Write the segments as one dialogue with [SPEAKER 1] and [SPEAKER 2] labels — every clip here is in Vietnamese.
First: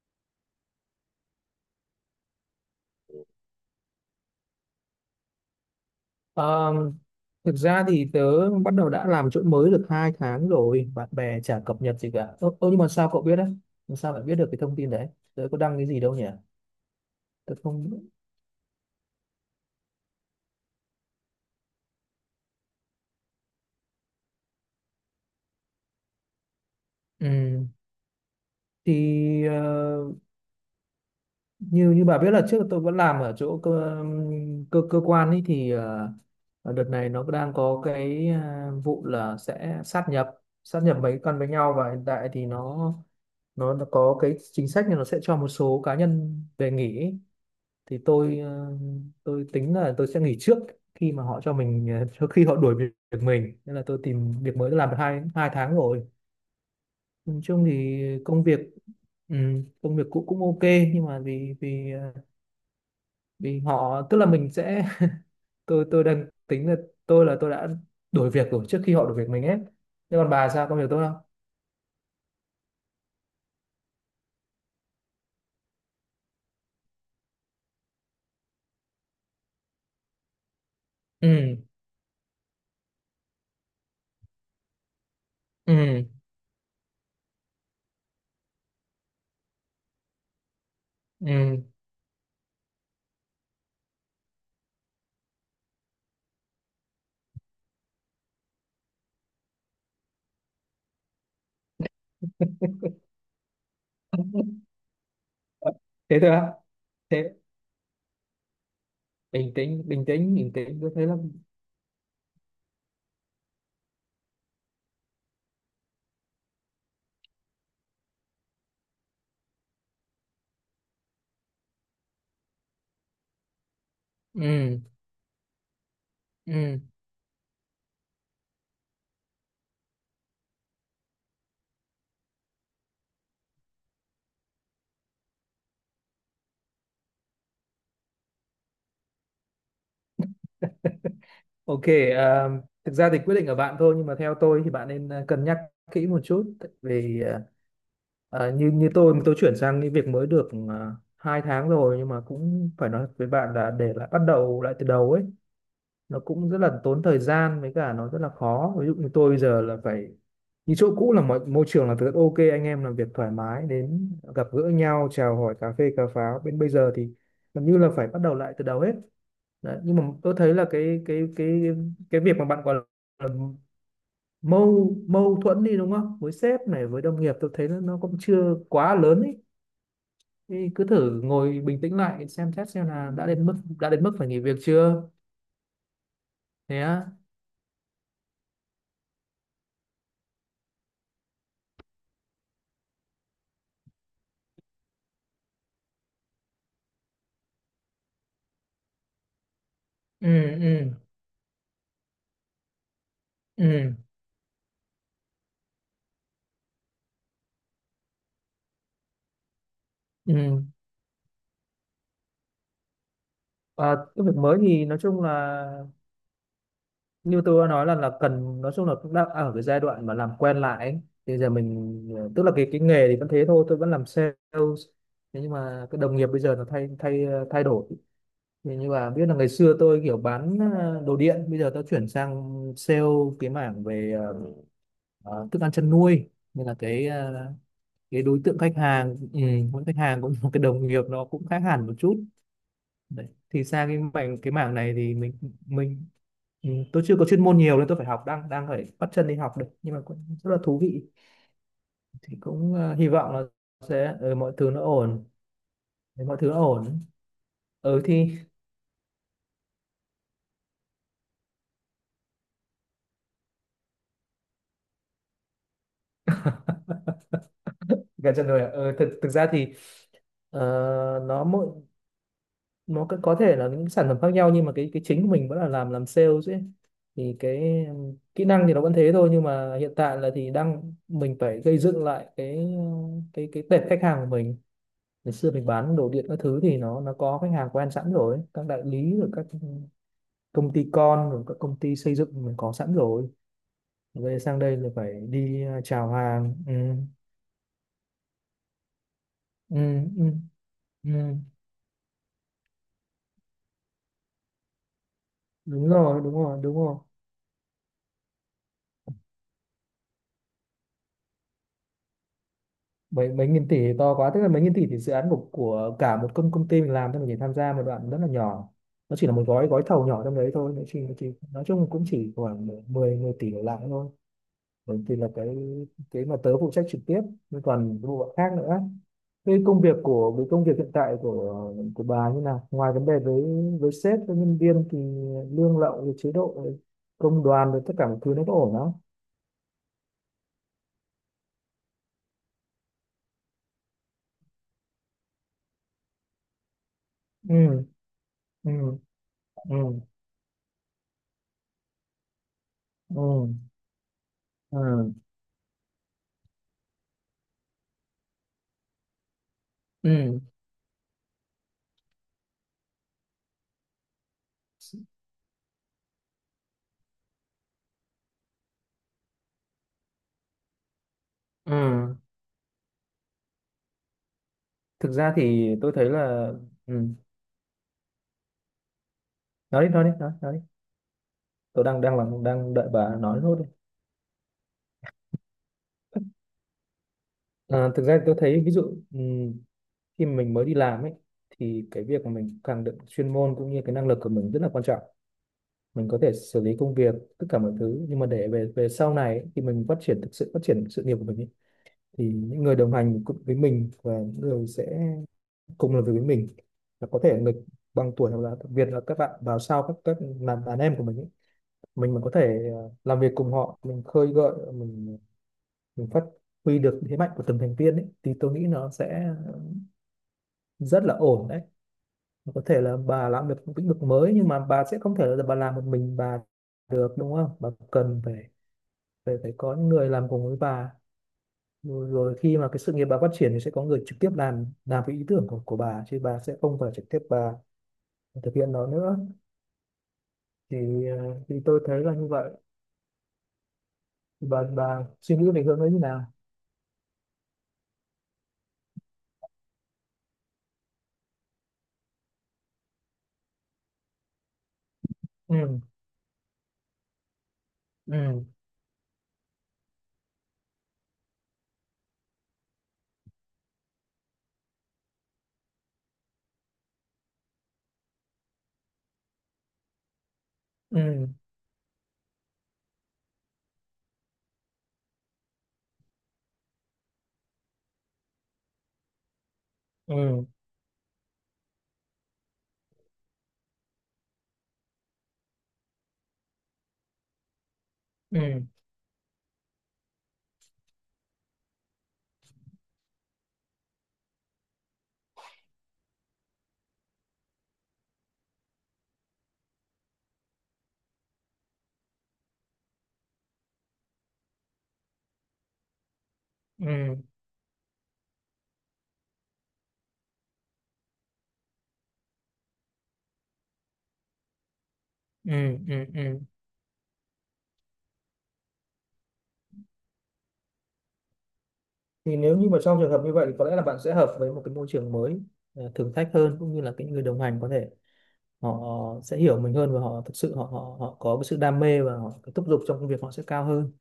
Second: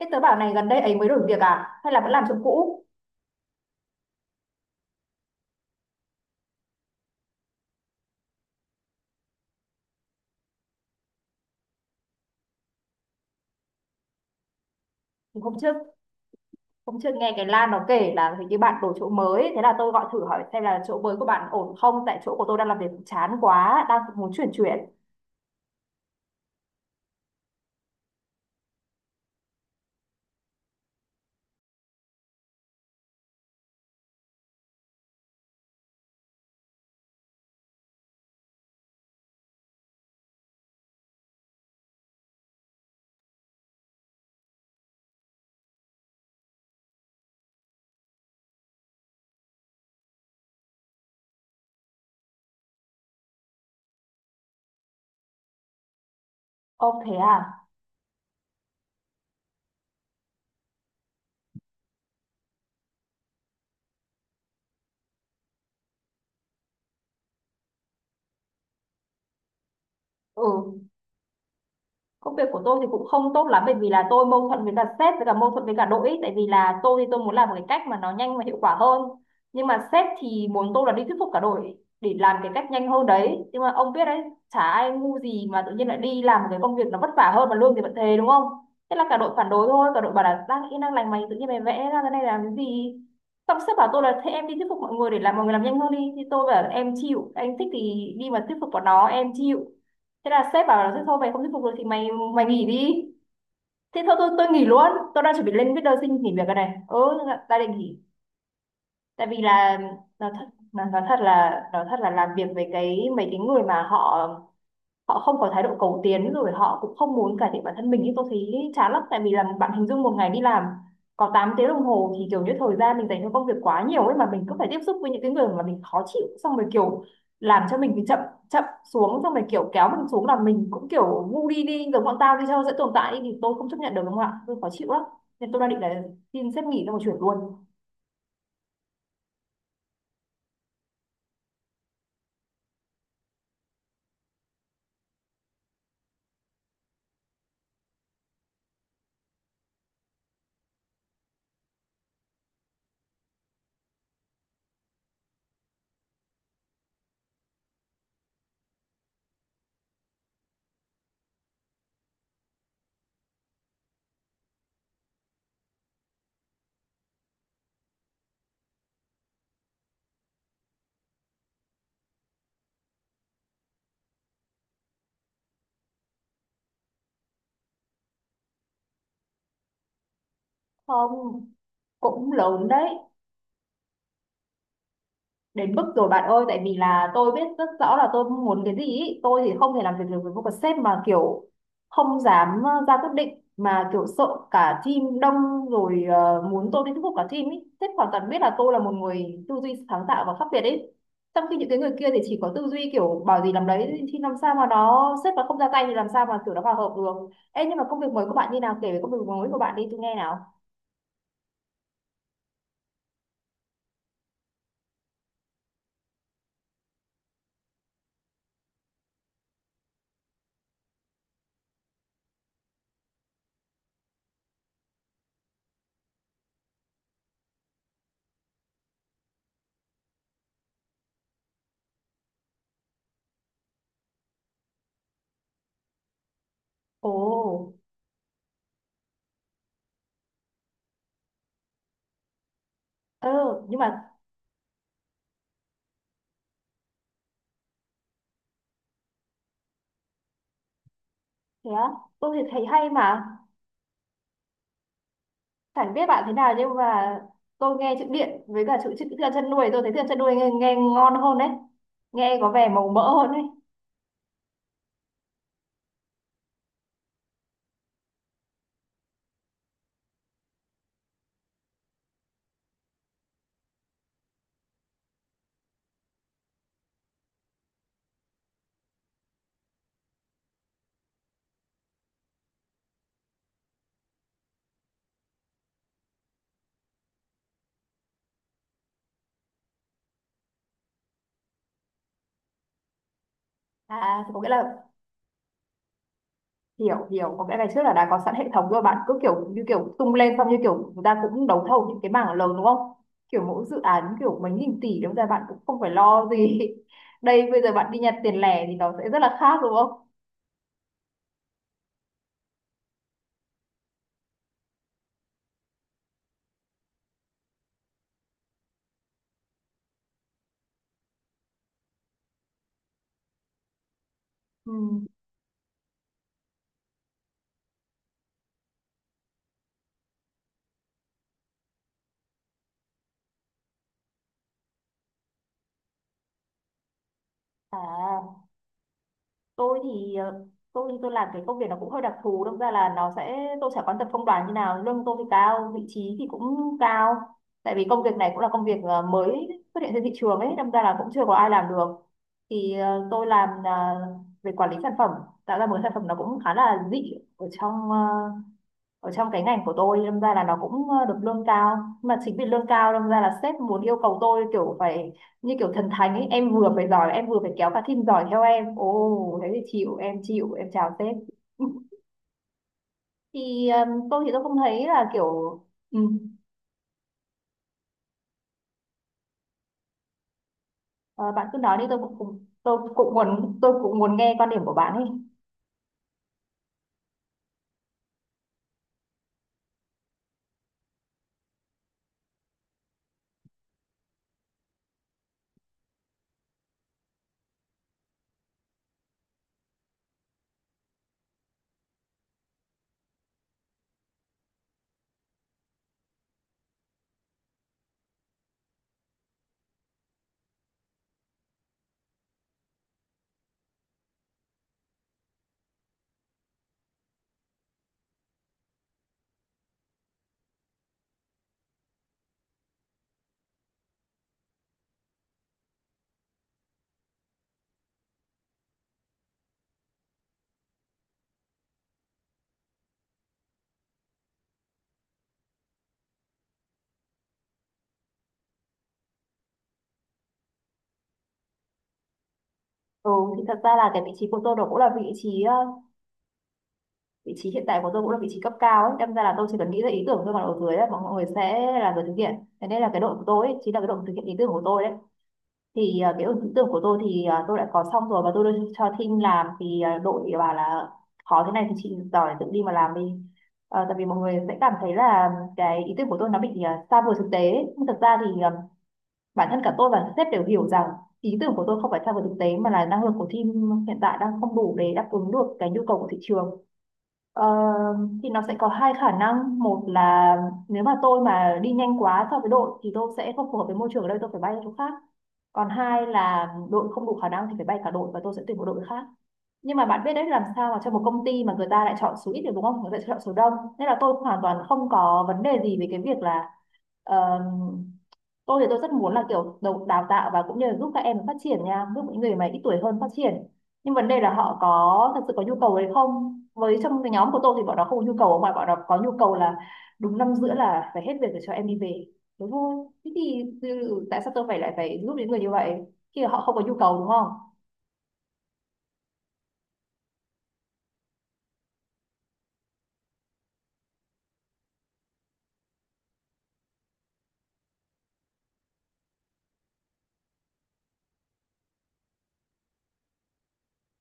[SPEAKER 1] Thế tớ bảo này, gần đây ấy mới đổi việc à? Hay là vẫn làm chỗ cũ?
[SPEAKER 2] Ờ, Thực ra thì tớ bắt đầu đã làm chỗ mới được hai tháng rồi, bạn bè chả cập nhật gì cả. Ơ, nhưng mà sao cậu biết đấy, làm sao lại biết được cái thông tin đấy?
[SPEAKER 1] Thì
[SPEAKER 2] Tớ có đăng cái gì đâu nhỉ?
[SPEAKER 1] Hôm trước nghe cái
[SPEAKER 2] Tớ
[SPEAKER 1] Lan nó
[SPEAKER 2] không,
[SPEAKER 1] kể là hình như bạn đổi chỗ mới, thế là tôi gọi thử hỏi xem là chỗ mới của bạn ổn không? Tại chỗ của tôi đang làm việc chán quá, đang muốn chuyển chuyển.
[SPEAKER 2] ừ. Thì như như bà biết là trước tôi vẫn làm ở chỗ cơ cơ, cơ quan ấy, thì đợt này nó đang có cái vụ là sẽ sát nhập mấy con với nhau, và hiện tại thì nó có cái chính sách là nó sẽ cho một số cá nhân về nghỉ ấy. Thì tôi tính là tôi sẽ nghỉ trước khi mà họ cho mình, trước khi họ đuổi việc việc mình, nên là tôi tìm việc mới, tôi làm được hai hai tháng rồi.
[SPEAKER 1] Ô thế à?
[SPEAKER 2] Nói chung thì công việc, ừ, công việc cũ cũng ok, nhưng mà vì vì ờ, vì họ tức là mình sẽ tôi đang tính là tôi đã đuổi việc rồi trước khi họ đuổi việc mình ấy. Thế còn bà sao,
[SPEAKER 1] Ừ,
[SPEAKER 2] công việc tốt không?
[SPEAKER 1] công việc của tôi thì cũng không tốt lắm, bởi vì là tôi mâu thuẫn với cả sếp, với cả mâu thuẫn với cả đội. Tại vì là tôi muốn làm một cái cách mà nó nhanh và hiệu quả hơn, nhưng mà sếp thì muốn tôi là đi thuyết phục cả
[SPEAKER 2] Ừ.
[SPEAKER 1] đội để làm cái cách nhanh hơn đấy. Nhưng mà ông biết đấy, chả ai ngu gì mà tự nhiên lại
[SPEAKER 2] Ừ.
[SPEAKER 1] đi làm một cái công việc nó vất vả hơn mà lương thì vẫn thế, đúng không? Thế là cả đội phản đối thôi, cả đội bảo là đang yên đang lành mày tự nhiên mày
[SPEAKER 2] Ừ.
[SPEAKER 1] vẽ ra cái này làm cái gì. Xong sếp bảo tôi là thế em đi thuyết phục mọi người để làm mọi người làm nhanh hơn đi, thì tôi bảo là em chịu, anh thích thì đi mà thuyết phục bọn nó, em chịu. Thế là sếp bảo là thế thôi mày không thuyết phục được thì mày mày nghỉ đi. Thế thôi, tôi nghỉ luôn, tôi đang chuẩn bị lên viết đơn
[SPEAKER 2] Thế
[SPEAKER 1] xin
[SPEAKER 2] thôi
[SPEAKER 1] nghỉ
[SPEAKER 2] á?
[SPEAKER 1] việc rồi này. Ừ,
[SPEAKER 2] Thế
[SPEAKER 1] ta định nghỉ, tại vì
[SPEAKER 2] bình
[SPEAKER 1] là
[SPEAKER 2] tĩnh, bình
[SPEAKER 1] nói
[SPEAKER 2] tĩnh,
[SPEAKER 1] thật,
[SPEAKER 2] bình tĩnh,
[SPEAKER 1] nói
[SPEAKER 2] tôi
[SPEAKER 1] nói
[SPEAKER 2] thấy là,
[SPEAKER 1] thật là nói thật là làm việc với mấy cái người mà họ họ không có thái độ cầu tiến rồi họ cũng không muốn cải thiện bản thân mình, nhưng tôi thấy chán lắm. Tại vì là bạn hình dung một ngày đi làm có 8 tiếng đồng hồ thì kiểu như thời gian mình dành cho công việc quá nhiều ấy, mà mình cứ phải
[SPEAKER 2] ừ,
[SPEAKER 1] tiếp xúc với những cái người mà mình khó chịu, xong rồi
[SPEAKER 2] ừ,
[SPEAKER 1] kiểu làm cho mình bị chậm chậm xuống, xong rồi kiểu kéo mình xuống, là mình cũng kiểu ngu đi, đi giống bọn tao đi cho dễ tồn tại, thì tôi không chấp nhận được, đúng không ạ? Tôi khó chịu lắm, nên tôi đang định là xin sếp nghỉ xong rồi chuyển luôn.
[SPEAKER 2] ok, à, thực ra thì quyết định ở bạn thôi, nhưng mà theo tôi thì bạn nên, cân nhắc kỹ một chút, tại vì như như tôi chuyển sang cái việc mới được, hai tháng rồi, nhưng mà cũng phải nói với bạn là để lại bắt đầu lại từ đầu ấy, nó cũng rất là tốn thời gian, với cả nó rất là khó. Ví dụ như tôi bây giờ là phải, như chỗ cũ là mọi môi trường là rất ok, anh em làm việc thoải mái, đến gặp gỡ nhau chào hỏi cà phê cà pháo, bên bây giờ thì gần như là phải bắt đầu lại từ đầu hết. Đấy, nhưng mà tôi thấy là cái cái việc mà bạn gọi là mâu mâu thuẫn đi đúng không, với sếp này với đồng nghiệp, tôi thấy nó cũng chưa quá lớn ý. Thì cứ thử
[SPEAKER 1] Không,
[SPEAKER 2] ngồi bình tĩnh lại
[SPEAKER 1] cũng
[SPEAKER 2] xem
[SPEAKER 1] lớn
[SPEAKER 2] xét xem
[SPEAKER 1] đấy,
[SPEAKER 2] là đã đến mức phải nghỉ việc chưa.
[SPEAKER 1] đến mức rồi bạn ơi. Tại vì
[SPEAKER 2] Thế á?
[SPEAKER 1] là tôi biết rất rõ là tôi muốn cái gì ý. Tôi thì không thể làm việc được với một cái sếp mà kiểu không dám ra quyết định, mà kiểu sợ cả team đông rồi, muốn tôi đi thuyết phục cả team ý. Sếp hoàn toàn biết là tôi là một người tư duy sáng tạo
[SPEAKER 2] Ừ.
[SPEAKER 1] và khác biệt ý,
[SPEAKER 2] Ừ.
[SPEAKER 1] trong khi những cái người kia thì chỉ có tư duy kiểu bảo gì làm
[SPEAKER 2] Ừ.
[SPEAKER 1] đấy, thì làm sao mà nó sếp mà không ra tay thì làm sao mà kiểu nó hòa hợp được. Ê, nhưng mà công việc mới của bạn như nào, kể về công việc mới của bạn đi, tôi nghe nào.
[SPEAKER 2] Ừ. Cái việc mới thì nói chung là như tôi đã nói là cần, nói chung là cũng đang ở cái giai đoạn mà làm quen lại ấy. Thì giờ mình, tức là cái nghề thì vẫn thế thôi, tôi vẫn làm sales. Thế nhưng mà cái đồng nghiệp bây giờ nó thay thay ờ, thay đổi. Thì như là biết là ngày xưa tôi kiểu bán, đồ điện, bây giờ tôi chuyển sang sale cái mảng về, thức ăn chăn nuôi, nên là
[SPEAKER 1] Ồ.
[SPEAKER 2] cái đối tượng khách hàng, ừ, mỗi khách hàng cũng một cái đồng nghiệp nó cũng khác hẳn một chút. Đấy.
[SPEAKER 1] Ừ.
[SPEAKER 2] Thì
[SPEAKER 1] Nhưng
[SPEAKER 2] sang
[SPEAKER 1] mà
[SPEAKER 2] cái mảng này thì mình, ừ, tôi chưa có chuyên môn nhiều nên tôi phải học, đang đang phải bắt chân đi học được, nhưng mà cũng rất là thú vị.
[SPEAKER 1] thế á? Tôi
[SPEAKER 2] Thì
[SPEAKER 1] thì thấy
[SPEAKER 2] cũng
[SPEAKER 1] hay
[SPEAKER 2] hy
[SPEAKER 1] mà.
[SPEAKER 2] vọng là sẽ, mọi thứ nó ổn.
[SPEAKER 1] Chẳng biết bạn
[SPEAKER 2] Nếu
[SPEAKER 1] thế
[SPEAKER 2] mọi thứ nó
[SPEAKER 1] nào, nhưng
[SPEAKER 2] ổn,
[SPEAKER 1] mà tôi nghe
[SPEAKER 2] ừ,
[SPEAKER 1] chữ
[SPEAKER 2] thì
[SPEAKER 1] điện với cả chữ chữ thức chân nuôi, tôi thấy thức chân nuôi nghe, nghe ngon hơn đấy, nghe có vẻ màu mỡ hơn đấy.
[SPEAKER 2] gần chân rồi ạ. Ừ, thực thực ra thì, ờ, nó mỗi, nó có thể là những sản phẩm khác nhau, nhưng mà cái chính của mình vẫn là làm sales ấy. Thì cái kỹ năng thì nó vẫn thế thôi, nhưng mà hiện tại là thì đang mình phải gây dựng lại cái tệp khách hàng của mình. Ngày xưa mình bán đồ điện các thứ thì nó có khách hàng quen sẵn rồi, các đại lý rồi các công ty con rồi các công ty xây dựng mình có sẵn rồi.
[SPEAKER 1] À thì
[SPEAKER 2] Về
[SPEAKER 1] có nghĩa
[SPEAKER 2] sang đây
[SPEAKER 1] là,
[SPEAKER 2] là phải đi, chào hàng. Ừ,
[SPEAKER 1] hiểu hiểu, có nghĩa ngày trước là đã có sẵn hệ thống rồi, bạn cứ kiểu như
[SPEAKER 2] ừ,
[SPEAKER 1] kiểu tung
[SPEAKER 2] ừ,
[SPEAKER 1] lên xong như kiểu người
[SPEAKER 2] ừ.
[SPEAKER 1] ta cũng đấu thầu những cái mảng lớn đúng không, kiểu mỗi dự án kiểu mấy nghìn tỷ, đúng ra bạn cũng không
[SPEAKER 2] Đúng
[SPEAKER 1] phải
[SPEAKER 2] rồi,
[SPEAKER 1] lo
[SPEAKER 2] đúng
[SPEAKER 1] gì.
[SPEAKER 2] rồi, đúng rồi.
[SPEAKER 1] Đây bây giờ bạn đi nhặt tiền lẻ thì nó sẽ rất là khác, đúng không?
[SPEAKER 2] Mấy mấy nghìn tỷ thì to quá, tức là mấy nghìn tỷ thì dự án của cả một công công ty mình làm thôi, mình chỉ tham gia một đoạn rất là nhỏ, nó chỉ là một gói gói thầu nhỏ trong đấy thôi. Nó chỉ, nó chỉ nói chung cũng chỉ khoảng 10 10 tỷ đổ lại thôi.
[SPEAKER 1] Ừ.
[SPEAKER 2] Đấy thì là cái mà tớ phụ trách trực tiếp, nhưng còn cái bộ phận khác nữa. Cái công việc của cái công việc hiện tại của bà như nào, ngoài vấn đề với sếp với nhân viên thì lương lậu rồi chế độ rồi công đoàn rồi tất cả mọi thứ
[SPEAKER 1] À,
[SPEAKER 2] nó có ổn không?
[SPEAKER 1] tôi thì tôi làm cái công việc nó cũng hơi đặc thù, đâm ra là nó sẽ tôi sẽ quan tâm công đoàn như nào. Lương tôi thì cao, vị trí thì cũng cao,
[SPEAKER 2] Ừ.
[SPEAKER 1] tại vì công việc này cũng là công việc
[SPEAKER 2] Ừ.
[SPEAKER 1] mới
[SPEAKER 2] Ừ.
[SPEAKER 1] xuất hiện trên thị trường ấy, đâm ra là cũng chưa có ai làm được. Thì tôi làm
[SPEAKER 2] Ừ.
[SPEAKER 1] về quản lý sản phẩm,
[SPEAKER 2] Ừ.
[SPEAKER 1] tạo ra một cái sản phẩm nó cũng khá là dị ở trong ở trong cái ngành của tôi, đâm ra
[SPEAKER 2] Ừ.
[SPEAKER 1] là nó cũng được lương cao. Nhưng mà chính vì lương cao đâm ra là sếp muốn yêu cầu tôi kiểu phải như kiểu thần thánh ấy, em vừa phải giỏi em vừa phải kéo cả team giỏi theo em. Ồ thế thì chịu, em chịu, em chào sếp.
[SPEAKER 2] Ừ.
[SPEAKER 1] Thì tôi không thấy là
[SPEAKER 2] Thực ra
[SPEAKER 1] kiểu.
[SPEAKER 2] thì tôi
[SPEAKER 1] Ừ,
[SPEAKER 2] thấy là, ừ. Nói đi, nói đi, nói đi.
[SPEAKER 1] ờ, bạn cứ nói đi,
[SPEAKER 2] tôi đang đang làm đang
[SPEAKER 1] tôi
[SPEAKER 2] đợi
[SPEAKER 1] cũng
[SPEAKER 2] bà nói nốt
[SPEAKER 1] muốn,
[SPEAKER 2] đi.
[SPEAKER 1] tôi cũng muốn nghe quan điểm của bạn ấy.
[SPEAKER 2] Ờ, thực ra thì tôi thấy ví dụ, ừ, khi mình mới đi làm ấy, thì cái việc mà mình càng được chuyên môn cũng như cái năng lực của mình rất là quan trọng, mình có thể xử lý công việc tất cả mọi thứ. Nhưng mà để về về sau này ấy, thì mình phát triển, thực sự phát triển sự nghiệp của mình ấy, thì những người đồng hành cùng với mình và những người sẽ cùng làm việc với mình là có thể người bằng tuổi hoặc là đặc biệt là các bạn vào sau, các làm đàn em của mình ấy. Mình mà có thể, làm việc cùng họ, mình khơi gợi, mình phát huy được thế mạnh của từng thành viên ấy, thì tôi nghĩ nó sẽ rất là ổn đấy. Có thể là bà làm được một lĩnh vực mới, nhưng mà bà sẽ không thể là bà làm một mình bà được, đúng không, bà cần phải phải phải có những người làm cùng với bà. Rồi, rồi khi mà cái sự nghiệp bà phát triển thì sẽ có người trực tiếp làm cái ý tưởng của bà, chứ bà sẽ không phải trực tiếp bà thực hiện nó nữa. Thì thì tôi thấy là như vậy.
[SPEAKER 1] Ừ, thì thật ra là cái vị trí của
[SPEAKER 2] Thì
[SPEAKER 1] tôi
[SPEAKER 2] bà
[SPEAKER 1] đó cũng là
[SPEAKER 2] bà
[SPEAKER 1] vị
[SPEAKER 2] suy
[SPEAKER 1] trí
[SPEAKER 2] nghĩ về hướng ấy như nào?
[SPEAKER 1] vị trí hiện tại của tôi cũng là vị trí cấp cao ấy, đâm ra là tôi chỉ cần nghĩ ra ý tưởng thôi, còn ở dưới ấy, mọi người sẽ là người thực hiện. Thế nên là cái đội của tôi ấy, chính là cái đội thực hiện ý tưởng của tôi đấy.
[SPEAKER 2] Ừ.
[SPEAKER 1] Thì cái ý tưởng của tôi thì tôi đã có xong rồi và tôi
[SPEAKER 2] Ừ.
[SPEAKER 1] đưa cho team làm, thì đội bảo là khó thế này thì chị giỏi tự đi mà làm đi. Ờ, tại vì mọi người sẽ cảm thấy là cái ý tưởng của tôi nó bị xa vời thực tế ấy. Nhưng thực ra thì bản thân cả tôi và sếp đều hiểu rằng
[SPEAKER 2] Ừ.
[SPEAKER 1] ý tưởng của tôi không phải xa vời thực tế, mà là năng lực của team hiện tại đang không đủ để đáp ứng được cái nhu cầu của thị trường. Ờ, thì nó sẽ có hai khả năng. Một là
[SPEAKER 2] Ừ.
[SPEAKER 1] nếu mà tôi mà đi nhanh quá so với đội thì tôi sẽ không phù hợp với môi trường ở đây, tôi phải bay ra chỗ khác. Còn hai là đội không đủ khả năng thì phải bay cả đội và tôi sẽ tuyển một
[SPEAKER 2] Ừ.
[SPEAKER 1] đội khác. Nhưng mà bạn biết đấy, làm sao mà trong một công ty mà người ta lại chọn số ít được, đúng không? Người ta chọn số đông. Nên là tôi hoàn toàn không có vấn đề gì về cái việc là ờ, tôi rất muốn là kiểu đầu đào tạo và cũng như là giúp các em phát triển nha, giúp những người mà ít tuổi hơn phát triển. Nhưng vấn đề là họ có thật sự có nhu cầu đấy không? Với
[SPEAKER 2] Ừ.
[SPEAKER 1] trong cái
[SPEAKER 2] Ừ.
[SPEAKER 1] nhóm của tôi thì bọn nó không có nhu cầu, mà bọn nó có nhu cầu là đúng năm giữa là phải hết việc để cho em đi về. Thế thôi, thế thì tại sao tôi phải lại phải giúp những người như vậy
[SPEAKER 2] Ừ. Ừ,
[SPEAKER 1] khi mà
[SPEAKER 2] ừ.
[SPEAKER 1] họ không có nhu cầu, đúng không?
[SPEAKER 2] Thì nếu như mà trong trường hợp như vậy thì có lẽ là bạn sẽ hợp với một cái môi trường mới, thử thách hơn, cũng như là cái người đồng hành có thể họ sẽ hiểu mình hơn, và họ thực sự họ họ họ có cái sự đam mê, và họ cái thúc giục trong công việc họ sẽ cao hơn.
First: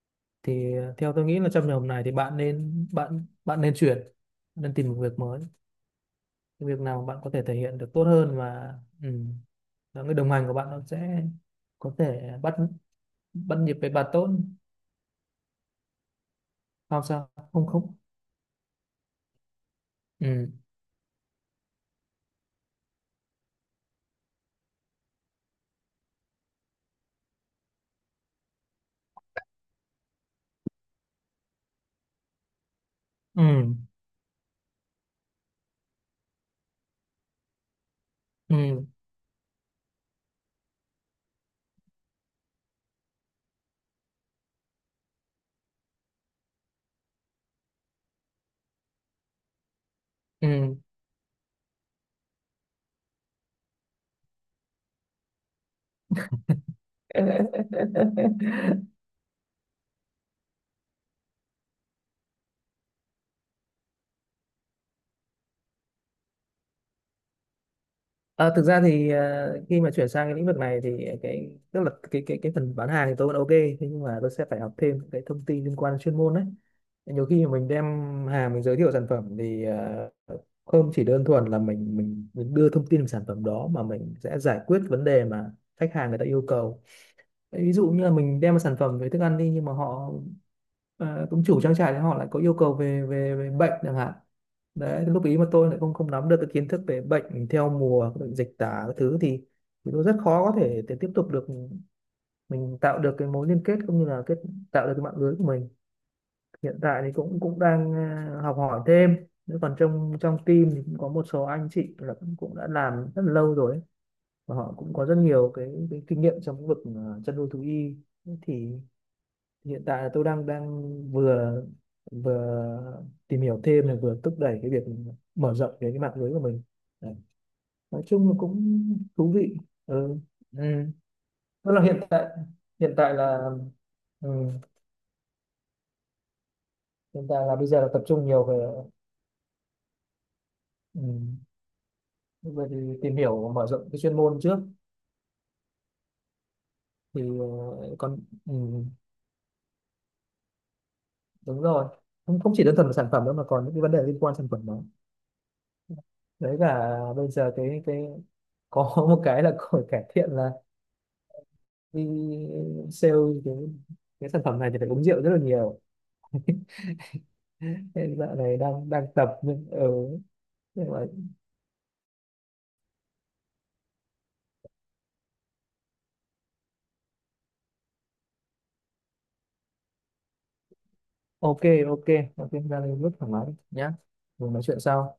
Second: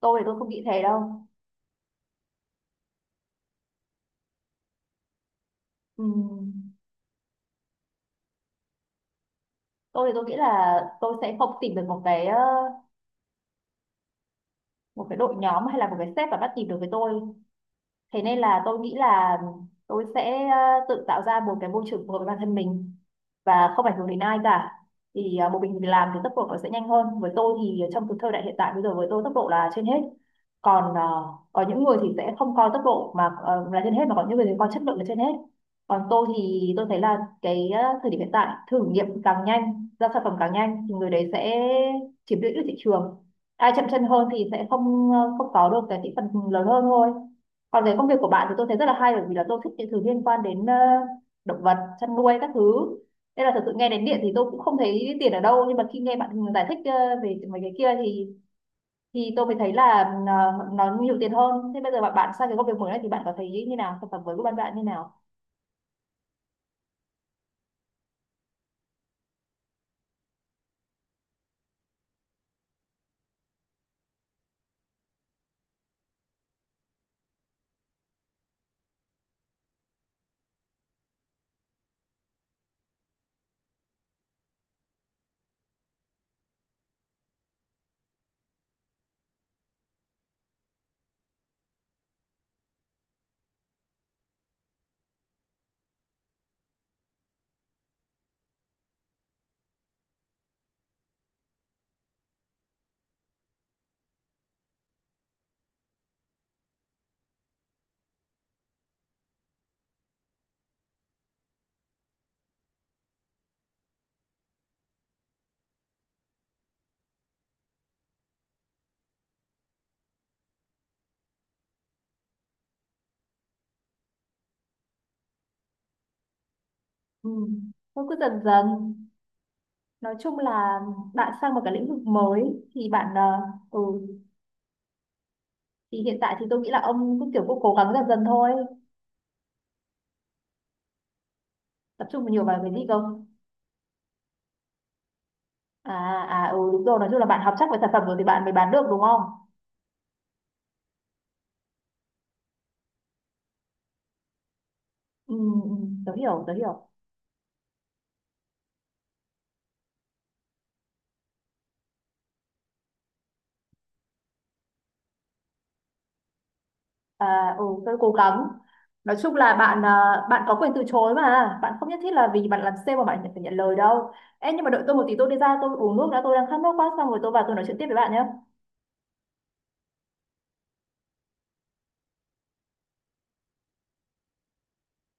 [SPEAKER 1] Tôi không nghĩ
[SPEAKER 2] Thì
[SPEAKER 1] thế
[SPEAKER 2] theo
[SPEAKER 1] đâu.
[SPEAKER 2] tôi nghĩ là trong trường hợp này thì bạn bạn nên chuyển, nên tìm một việc mới, cái
[SPEAKER 1] Ừm,
[SPEAKER 2] việc nào bạn có thể thể hiện được tốt hơn. Và ừ, và
[SPEAKER 1] tôi thì
[SPEAKER 2] người
[SPEAKER 1] tôi
[SPEAKER 2] đồng
[SPEAKER 1] nghĩ
[SPEAKER 2] hành của bạn
[SPEAKER 1] là
[SPEAKER 2] nó
[SPEAKER 1] tôi
[SPEAKER 2] sẽ
[SPEAKER 1] sẽ không tìm được
[SPEAKER 2] có
[SPEAKER 1] một cái
[SPEAKER 2] thể bắt bắt nhịp với bạn tốt.
[SPEAKER 1] một cái đội nhóm hay là một cái sếp mà bắt nhịp được với
[SPEAKER 2] Không
[SPEAKER 1] tôi.
[SPEAKER 2] sao, không, không.
[SPEAKER 1] Thế nên là tôi nghĩ là tôi sẽ
[SPEAKER 2] Ừ.
[SPEAKER 1] tự tạo ra một cái môi trường phù hợp với bản thân mình và không ảnh hưởng đến ai cả. Thì một mình làm thì tốc độ nó sẽ nhanh hơn. Với tôi thì trong cái thời đại hiện tại bây giờ, với tôi tốc độ là trên hết. Còn có những người thì sẽ không coi tốc độ mà
[SPEAKER 2] Ừ.
[SPEAKER 1] là trên hết, mà có những người thì coi chất lượng là trên hết. Còn tôi thấy là cái thời điểm hiện tại,
[SPEAKER 2] Ừ.
[SPEAKER 1] thử nghiệm càng nhanh ra sản phẩm càng nhanh thì người đấy sẽ chiếm lĩnh được thị trường. Ai chậm chân hơn thì sẽ không có được cái thị phần lớn hơn thôi. Còn cái công việc của bạn thì tôi thấy rất là hay, bởi vì là tôi thích những thứ liên quan đến
[SPEAKER 2] Ừ.
[SPEAKER 1] động vật, chăn nuôi các thứ. Nên là thật sự nghe đến điện thì tôi cũng không thấy tiền ở đâu, nhưng mà khi nghe bạn giải thích về mấy cái kia thì tôi mới thấy là ờ, nó nhiều tiền hơn. Thế bây giờ bạn bạn sang cái công việc mới này thì bạn có thấy như nào? Sản phẩm mới của bạn bạn như nào?
[SPEAKER 2] Ờ, thực ra thì, khi mà chuyển sang cái lĩnh vực này thì cái tức là cái phần bán hàng thì tôi vẫn ok, thế nhưng mà tôi sẽ phải học thêm những cái thông tin liên quan đến chuyên môn đấy. Nhiều khi mà mình đem hàng, mình giới thiệu sản phẩm thì, không chỉ đơn thuần là mình đưa thông tin về sản phẩm đó, mà mình sẽ giải quyết vấn đề mà khách hàng người ta yêu cầu. Đấy, ví dụ như là mình đem một sản phẩm về thức ăn đi, nhưng mà họ, cũng chủ trang trại, thì họ lại có yêu cầu về về bệnh chẳng hạn. Đấy lúc ý mà tôi lại không không nắm được cái kiến thức về bệnh theo mùa, bệnh dịch tả các thứ thì tôi rất khó có thể để tiếp tục được, mình tạo được cái mối liên kết, cũng như là kết, tạo được cái mạng lưới của mình. Hiện tại thì cũng cũng đang, học hỏi thêm. Nếu còn trong trong team thì cũng có một số anh chị là cũng, cũng đã làm rất là lâu rồi ấy, và họ cũng có rất nhiều cái kinh nghiệm trong lĩnh vực, chăn nuôi thú y. Thế thì hiện tại là tôi đang đang vừa, vừa tìm hiểu thêm này, vừa thúc đẩy cái việc mở rộng cái mạng lưới của mình. Đấy.
[SPEAKER 1] Ừ.
[SPEAKER 2] Nói
[SPEAKER 1] Tôi cứ
[SPEAKER 2] chung
[SPEAKER 1] dần
[SPEAKER 2] là
[SPEAKER 1] dần,
[SPEAKER 2] cũng thú vị.
[SPEAKER 1] nói
[SPEAKER 2] Ừ.
[SPEAKER 1] chung
[SPEAKER 2] Ừ.
[SPEAKER 1] là bạn sang một
[SPEAKER 2] Tức
[SPEAKER 1] cái
[SPEAKER 2] là
[SPEAKER 1] lĩnh
[SPEAKER 2] hiện
[SPEAKER 1] vực
[SPEAKER 2] tại,
[SPEAKER 1] mới thì
[SPEAKER 2] hiện
[SPEAKER 1] bạn
[SPEAKER 2] tại là,
[SPEAKER 1] ừ
[SPEAKER 2] ừ.
[SPEAKER 1] thì hiện tại thì tôi nghĩ là ông
[SPEAKER 2] Hiện
[SPEAKER 1] cũng
[SPEAKER 2] tại
[SPEAKER 1] kiểu
[SPEAKER 2] là
[SPEAKER 1] cũng
[SPEAKER 2] bây
[SPEAKER 1] cố
[SPEAKER 2] giờ là
[SPEAKER 1] gắng
[SPEAKER 2] tập
[SPEAKER 1] dần dần
[SPEAKER 2] trung nhiều
[SPEAKER 1] thôi.
[SPEAKER 2] về, ừ,
[SPEAKER 1] Tập trung nhiều vào
[SPEAKER 2] về
[SPEAKER 1] cái
[SPEAKER 2] thì
[SPEAKER 1] gì cơ?
[SPEAKER 2] tìm hiểu mở rộng cái chuyên môn trước.
[SPEAKER 1] À. À ừ đúng rồi, nói chung
[SPEAKER 2] Thì
[SPEAKER 1] là bạn học chắc về sản phẩm rồi
[SPEAKER 2] còn,
[SPEAKER 1] thì bạn mới
[SPEAKER 2] ừ.
[SPEAKER 1] bán được, đúng không?
[SPEAKER 2] Đúng rồi, không, không chỉ đơn thuần là sản phẩm đâu, mà còn những cái vấn đề liên quan sản phẩm đó.
[SPEAKER 1] Ừ, ừ, tớ hiểu tớ
[SPEAKER 2] Đấy
[SPEAKER 1] hiểu.
[SPEAKER 2] là bây giờ cái có một cái là có cải thiện là đi sale cái, cái sản phẩm này thì phải uống rượu rất là nhiều,
[SPEAKER 1] À ừ tớ cố
[SPEAKER 2] nên dạo
[SPEAKER 1] gắng.
[SPEAKER 2] này đang đang
[SPEAKER 1] Nói chung
[SPEAKER 2] tập.
[SPEAKER 1] là
[SPEAKER 2] Nhưng
[SPEAKER 1] bạn
[SPEAKER 2] ừ,
[SPEAKER 1] bạn có quyền từ
[SPEAKER 2] nhưng mà
[SPEAKER 1] chối, mà bạn không nhất thiết là vì bạn làm sale mà bạn phải nhận lời đâu. Ê, nhưng mà đợi tôi một tí, tôi đi ra tôi uống nước đã, tôi đang khát nước quá, xong rồi tôi vào tôi nói chuyện tiếp với bạn nhé.
[SPEAKER 2] ok. Ok. Ok, ra đây rất thoải mái nhá. Mình nói chuyện sau.